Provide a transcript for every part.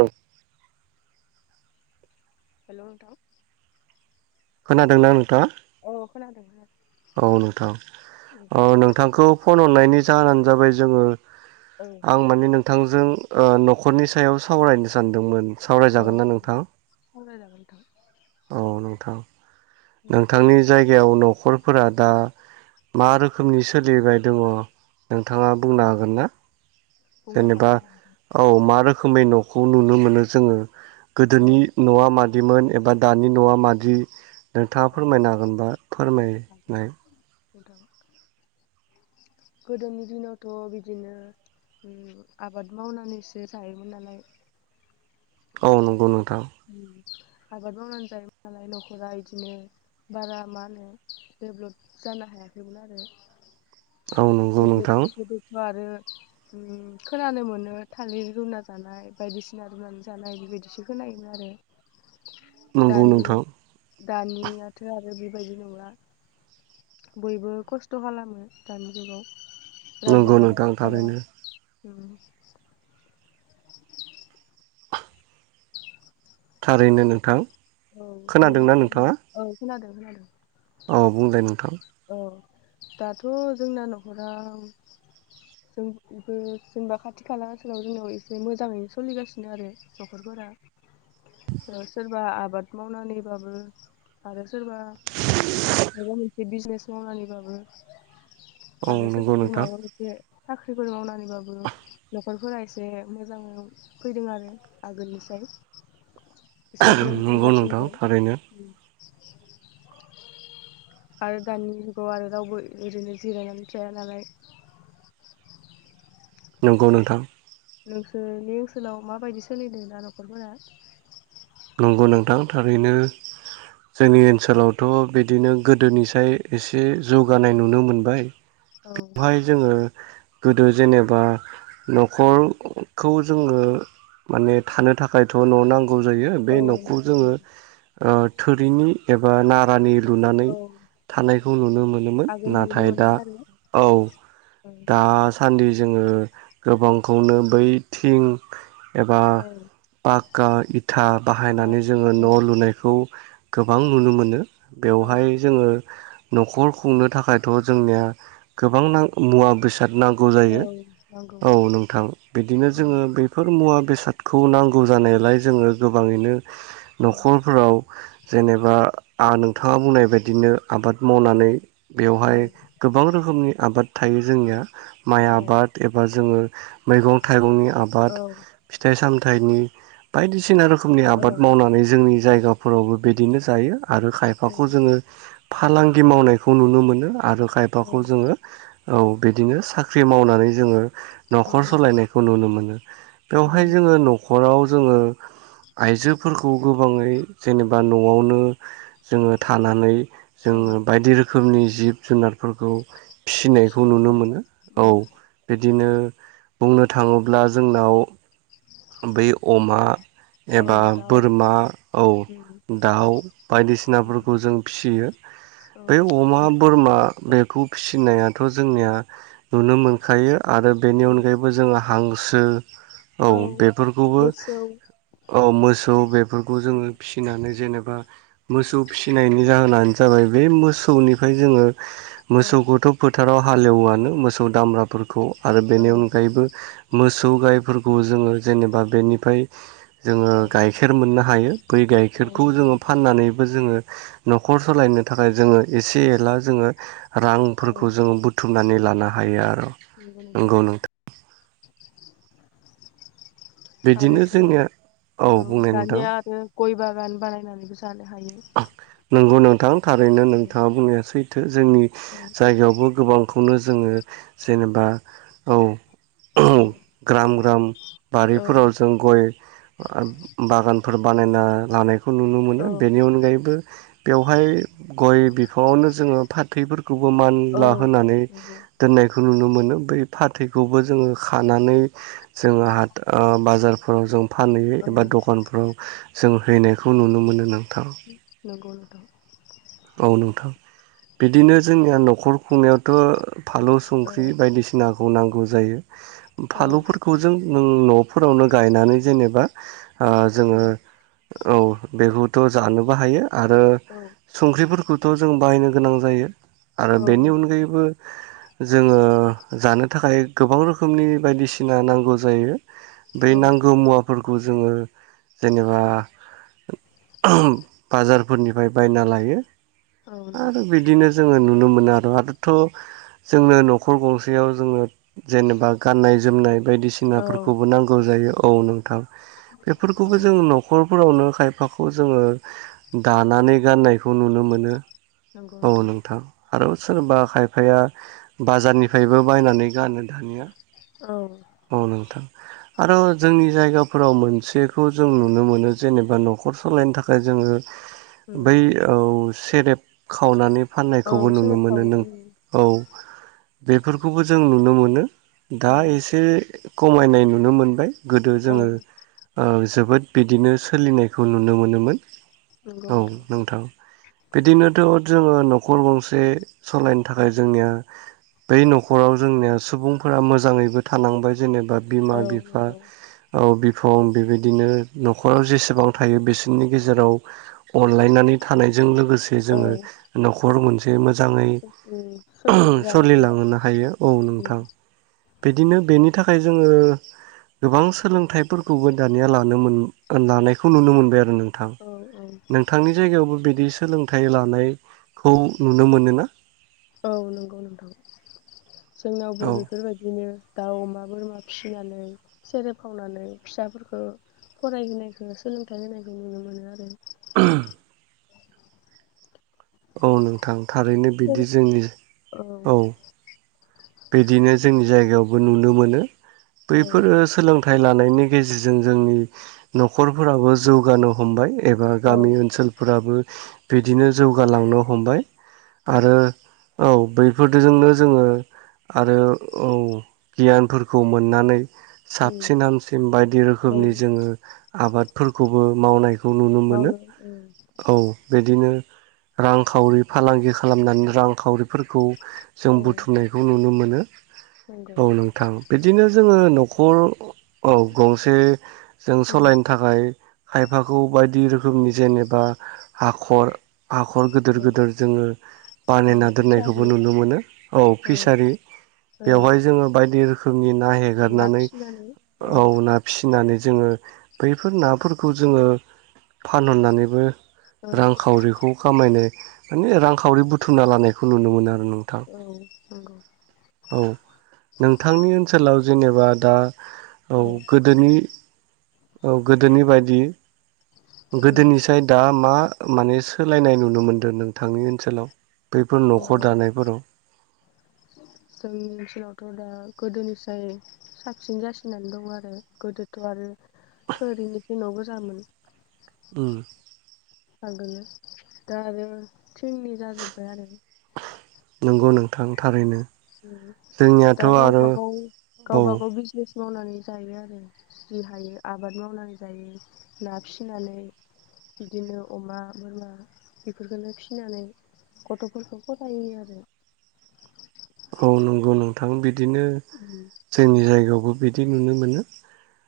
औ [unintelligible] हेल' नोंथां खोनादों ना नोंथाङा? अ खोनादों नोंथां। औ नोंथां औ ओ नोंथांखौ फन ह खुंनायनि जाहोनानो जाबाय जोङो आं माने नों थांजों ओ न'खरनि सायाव सावरायनो सानदोंमोन। औ सावरायजागोन ना नोंथां सावरायजागोन औ नों थां [unintelligible] नोंथां नोंथांनि जायगायाव न' न'खरफोरा दा मा रोखोमनि सोलिबाय दङ? नोंथाङा बुंनो हागोन ना? बुंनो जेनेबा हागोन औ मा रोखोमै न' खौ नुनो मोनो जोङो। औ गोदोनि न'आ मान बिदिमोन एबा दानि न'आ मादि नोंथाङा फोरमायनो हागोन हांगोनबा फोरमायनाय। गोदोनि दिनावथ' बिदिनो उम आबाद मावनानैसो जायोमोन नालाय। औ नंगौ नों उम। आबाद मावनानै जायोमोन नालाय न'खरा इदिनो बारा मा होनो डेभ्लप जानो हायाखैमोन आरो। औ नंगौ नोंथां गोदो-गोदोथ' आरो उम खोनानो मोनो थालिर रुना जानाय बायदिसिना रुनानै जानाय बेबायदिसो खोनायोमोन आरो। नंगौ दानि नोंथां। दानियाथ' आरो बेबायदि नंला। बयबो खस्थ' खालामो दानि जुगाव। रावबो नोंगौ नोंथां राननानै थाया थारैनो। उम। थारैनो नोंथां औ खोनादोंना जोंनावथ' नोंथाङा औ खोनादों बि [unintelligible] आरो औ बुंलाय नोंथां औ दाथ जोंना नखरा जोंबो जेनबा खाथि खाला सोराव जोंनाव एसे मोजाङैनो सोलिगासिनो आरो नखरफोरा सोरबा आबाद मावनानैबाबो आरो सोरबा माबा बे बिजनेस मावनानैबाबो औ आरोसो नंगौ ज नोंथां माबदि [unintelligible] साख्रिफोर मावनानैबाबो नखरफोरा एसे मोजां फैदों आरो आगोलनिसाय एसे ग्रोम ग्रोम नंगौ नोंथां जासिनदों थारैनो आरो दानि जुगाव आरो रावबो ओरैनो जिरायनानै थाया नालाय नंगौ नोंथां नोंसोरनि ओनसोलाव माबायदि सोलिदों दा नखरफोरा नंगौ नोंथां थारैनो जोंनि ओनसोलावथ बिदिनो गोदोनिसाय एसे एसे जौगानाय औ नुनो मोनबाय औ बेवहाय जोङो गोदो जेनेबा नखर खौ जोङो माने थानो थाखायथ न नांगौ जायो बे औ नखौ जोङो नंगौ ओ थोरिनि एबा नारानि लुनानै औ थानायखौ नुनो मोनोमोन आगोल नुनो नाथाय दा मोनोमोन आरो औ औ दा सान्दि जोङो गोबांखौनो बैथिं एबा औ पाक्का इथा बाहायनानै जोङो औ न लुनायखौ गोबां नुनो मोनो औ बेवहाय जोङो नखर खुंनो थाखायथ जोंनिया गोबां मुवा बेसाद नांगौ औ जायो नंगौ औ नोंथां बिदिनो जोङो बेफोर मुवा बेसादखौ नांगौ जानायालाय जोङो गो गोबाङैनो औ नखरफोराव जेनेबा आ नोंथाङा बुंनाय बायदि बिदिनो आबाद मावनानै औ बेवहाय गोबां रोखोमनि आबाद थायो जोंनिया माइ औ आबाद एबा जोङो मैगं थाइगंनि आबाद औ फिथाइ साम थानि बायदिसिना रोखोम रोखोमनि आबाद मावनानै जोंनि जायगा फोरावबो बिदिनो जायो आरो खायफाखौ जोङो फालांगि मावनायखौ नुनो मोनो आरो औ खायफाखौ जोङो औ बिदिनो साख्रि मावनानै जोङो न'खर औ सलायनायखौ नुनो मोनो औ बेवहाय जोङो न'खराव जोङो आइजोफोरखौ गोबाङै जेनेबा न'आवनो जोङो थानानै औ जोङो बायदि रोखोमनि जिब जुनारफोरखौ फिनायखौ नुनो मोनो औ बिदिनो बुंनो थाङोब्ला जोंनाव बै अमा औ एबा दाउ बोरमा उम औ दाउ उम बायदिसिनाफोरखौ जों फिसियो औ बे अमा औ बोरमा बेखौ फिसिनायाथ' जोंनिया नुनो मोनखायो आरो बेनि औ अनगायैबो जोंहा हांसो औ बेफोरखौबो मोसौ औ मोसौ बेफोरखौ जोङो उम फिसिनानै जेनेबा मोसौ फिसिनायनि जाहोनानो जाबाय बे मोसौनिफ्राय जोङो औ मोसौखौथ' फोथाराव हालेवओयानो मोसौ दामब्राफोरखौ आरो औ बेनि अनगायैबो मोसौ गायफोरखौ जोङो जेनेबा बेनिफ्राय जोङो औ गाइखेर मोननो हायो बै औ गाइखेरखौ नंगौ जोङो नोंथां फाननानैबो जोङो न'खर सलायनो थाखाय जोङो एसे एला जोङो औ रांफोरखौ जोङो बुथुमनानै लानो हायो आर औ नंगौ नोंथां। बिदिनो आरोथ' जोंनिया औ बुंनाय नोंथां दानिया आरो गय बागान बानायनानैबो जानो हायो नंगौ नोंथां थारैनो औ नोंथाङा बुंनाया सै जोंनि औ जायगायावबो गोबां खौनो जोङो जेनेबा औ। उम ग्राम ग्राम बारिफोराव जों गय बागान फोर बानायना लानाय खौ नुनो औ मोनो। बेनि अनगायैबो बेवहाय गय फावनो जोङो फाथैफोरखौ खौबो औ मानला होनानै नंगौ दोननायखौ नुनो मोनो। मोनो बै फाथैखौबो जोङो खानानै जोङो हा ओ बाजारफोराव जों फानहैयो औ एबा दखानफ्राव जों हैनायखौ नुनो मोनो ना? नंगौ नों औ नोंथां बिदिनो जोंनिया न'खर खुंनायावथ' फालौ औ संख्रि बायदिसिना खौ नांगौ जायो। औ फालौफोरखौ जों न'फोरावनो गायनानै जेनेबा आ जोङो औ बेहुद थ' जानोबो हायो। आरो औ संख्रिफोरखौथ' जों बाहायनो गोनां जायो आरो औ बेनि नंगौ अनगायैबो जोङो जानो थाखाय गोबां रोखोम रोखोमनि बायदिसिना नांगौ जायो। बै नोंथां नांगौ मुवाफोरखौ जोङो जेनेबा बाजारफोरनिफ्राय बायनालाय [inaudible] आरो औ बिदिनो जोङो नु नुनो मोनो आरो आरोथ' जोंङो न'खर गंसेयाव जोङो। जेनेबा गाननाय जोमनाय औ नंगौ औ बायदिसिनाफोरखौबो नांगौ जायो। औ नोंथां। बेफोरखौबो औ जों न'खर फोरावनो खायफाखौ जोङो दानानै गाननाय बेखौ नुनो मोनो। औ नोंथां। आरो सोरबा खायफाया बाजारनिफ्रायबो बायनानै गानो। दानिया, औ औ नोंथां। आरो जोंनि जायगाफोराव मोनसेखौ जों नुनो मोनो जेनेबा न'खर सालायनो थाखाय जोङो। उम। जौ सेरेब खावनानै औ फाननायखौबो नुनो सोदोब मोनो खावो नों उम औ बेफोरखौबो जों नु नो मोनो। दा औ एसे खमायनाय नुनो मोनबाय। गोदो औ जोङो ओ जोबोद बिदिनो सोलिनायखौ नुनो मोनोमोन। औ नोंथां। बिदिनोथ' जोङो न'खर गंसे सलायनो थाखाय जोंनिया बै न'खराव जोंनिया सुबुंफोरा मोजाङैबो थानांबाय जेनेबा औ बिमा-बिफा नंगौ औ बिब बिफं बेबायदिनो न'खराव जेसेबां थायो बिसो रनि गेजेराव अनलायनानै थानाय जों लोगोसे औ जोङो न'खर मोनसे [inaudible] मोजाङै उम सोलिनो जानो हायो सोलिलांहोनो हायो औ उम नोंथां। बिदिनो बेनि थाखाय जोङो गोबां सोलोंथाइफोरखौबो दानिया लानो मोन, लानायखौ नुनो मोनबाय आरो नों थां औ नोंथांनि जायगायावबो बिदि सोलोंथाइ लानाय खौ नुनो मोनोना? औ नंगौ नोंथां। जोंनावबो औ बेफोरबायदिनो दाउ, अमा, बोरमा फिसिनानै सेरेब खावनानै फिसाफोरखौ फरायहोनायखौ, सोलोंथाइ होनायखौ नुनो मोनो आरो। [inaudible] औ नोंथां। थारैनो सेर बिदि जोंनि, औ बिदिनो जोंनि जायगायावबो नुनो मोनो। औ बैफोरो सोलों थाय लानायनि गेजेरजों जोंनि न'खरफोराबो जौगानो हमबाय। एबा औ गामि ओनसोलफोराबो बिदिनो जौगालांनो हमबाय। औ आरो औ बैफोरदोजोंनो जोङो आरो औ गियानफोरखौ मोन्नानै उम साबसिन हामसिन बायदि औ रोखोमनि जोङो आबादफोरखौबो मावनाय खौ नुनो मोनो मावनो उम औ बिदिनो रांखावरि फालांगि खालामनानै रांखावरिफोरखौ जों औ बुथुमनायखौ नुनो मोनो। नंगौ औ नोंथां बिदिनो जोङो न'ख खर औ गंसे जों उम सलायनो थाखाय खायफाखौ बायदि रोखोमनि जेनेबा हाखर हाखर गोदोर औ गोदोर जोङो औ बानायना दोननायखौबो फिसारि नुनो मोनो औ। फिसारि औ बेवहाय जोङो बायदि रोख नि ना ना हेगारनानै फिसिनानै औ ना फिसिनानै जोङो बैफोर नाफोरखौ जोङो फानहरनानैबो औ रांखावरिखौ खामायनाय माने रांखावरि बुथुमना लानायखौ नुनो मोनो आर औ औ नोंथांनि ओनसोलाव जेनेबा दा औ गोदोनि औ गोदोनि बायदि गोदोनि साइदआ मा माने सोलायनाय नुनो मोनदों नोंथांनि ओनसोलाव बैफोर अ न'खर दानायफोराव जोंनि ओनसोलावथ' दा गोदोनिफ्राय साबसिन जासिनानै दं आरो गोदोथ' आरो थोरिनि न' गोजामोन। उम आगोलो दा आरो थिंनि जाजोबबाय आरो नोंगौ नोंथां थारैनो। उम जोंनियाथ' दा आरो गावबा-गाव औ गावबा-गाव बिजनेस मावनानै जायो आरो जि हायो आबाद मावनानै जायो ना फिसिनानै बिदिनो अमा, बोरमा बेफोरखोनो फिनानै गथ'फोरखौ फराय होयो आरो। औ नंगौ नोंथां बिद - दिनो जोंनि जायगायावबो बिदि नुनो मोनो।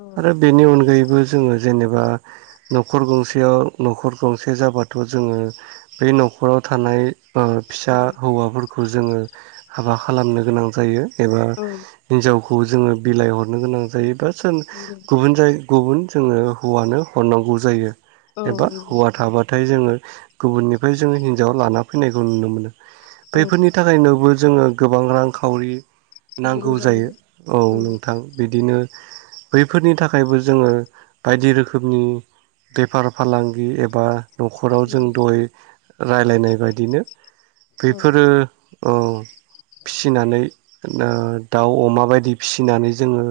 औ आरो बेनि अनगायैबो जोङो जेनेबा न'खर गंसेयाव न'खर गंसे जाबाथ' जोङो बै न'खराव थानाय ओ फिसा हौवाफोर खौ जोङो हाबा खालामनो गोनां जायो। एबा औ नंगौ औ हिनजाव खौ जोङो बिलाइ हरनो गोनां जायोबा सोन नंगौ गुबुन जाय गुबुन जोङो हौवानो हरनांगौ जायो। औ एबा नंगौ हौवा थाबाथ थाय जोङो गुबुननिफाय जोङो हिन्जाव लाना फैनायखौ नुनो मोनो। औ बेफोरनि थाखायनोबो जोङो गोबां रांखावरि नांगौ जायो औ उम नोंथां बिदिनो बैफोरनि थाखायबो जोङो बायदि रोखोमनि बेफार - फालांगि एबा न'खराव जों उम दय राय्लायनाय बायदिनो औ बेफोरो औ फिसिनानै ना दाउ, अमा बायदि फिसिनानै जोङो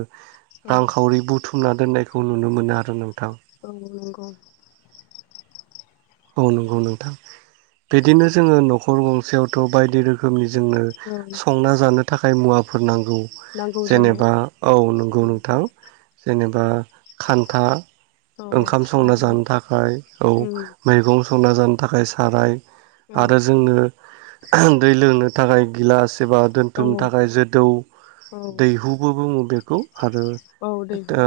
औ रांखावरि बुथुमनान दोननायखौ नुनो मोना औ नोंगौ। औ नंगौ नोंथां बिदिनो जोङो न'खर गंसेयावथ' बायदि रोखोमनि जोंनो औ संना जानो थाखाय जाय मुवाफोर नांग गौ नांगौ जायो जेनेबा औ नंगौ उम नोंथां। जेनेबा खान्था औ ओंखाम संना साराय जानो थाखाय औ उम मेगं संना जानो थाखाय साराय औ आरो जोंनो दै लोंनो थाखाय गिलास एबा औ दोन्थुमनो थाखाय जोदौ औ दैहुबो बुङो बे खौ आरो औ दैहु दा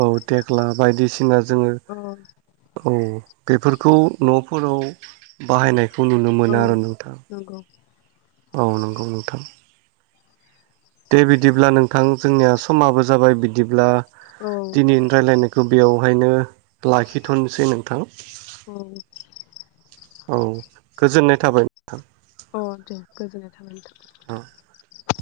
औ थेख्ला बायदिसि सिना जोङो औ औ बेफोरखौ न'फोराव बाहायनाय खौ नुनो औ मोनो आरो नोंथां नंगौ औ नंगौ नोंथां दे बिदिब्ला नोंथां जोंनिया समाबो जाबाय बिदिब्ला औ दिनै रायलायनायखौ बियावहायनो लाखिथ'नोसै नोंथां औ औ गोजोननाय थाबाय अ दे गोजोननाय थाबाय नोंथां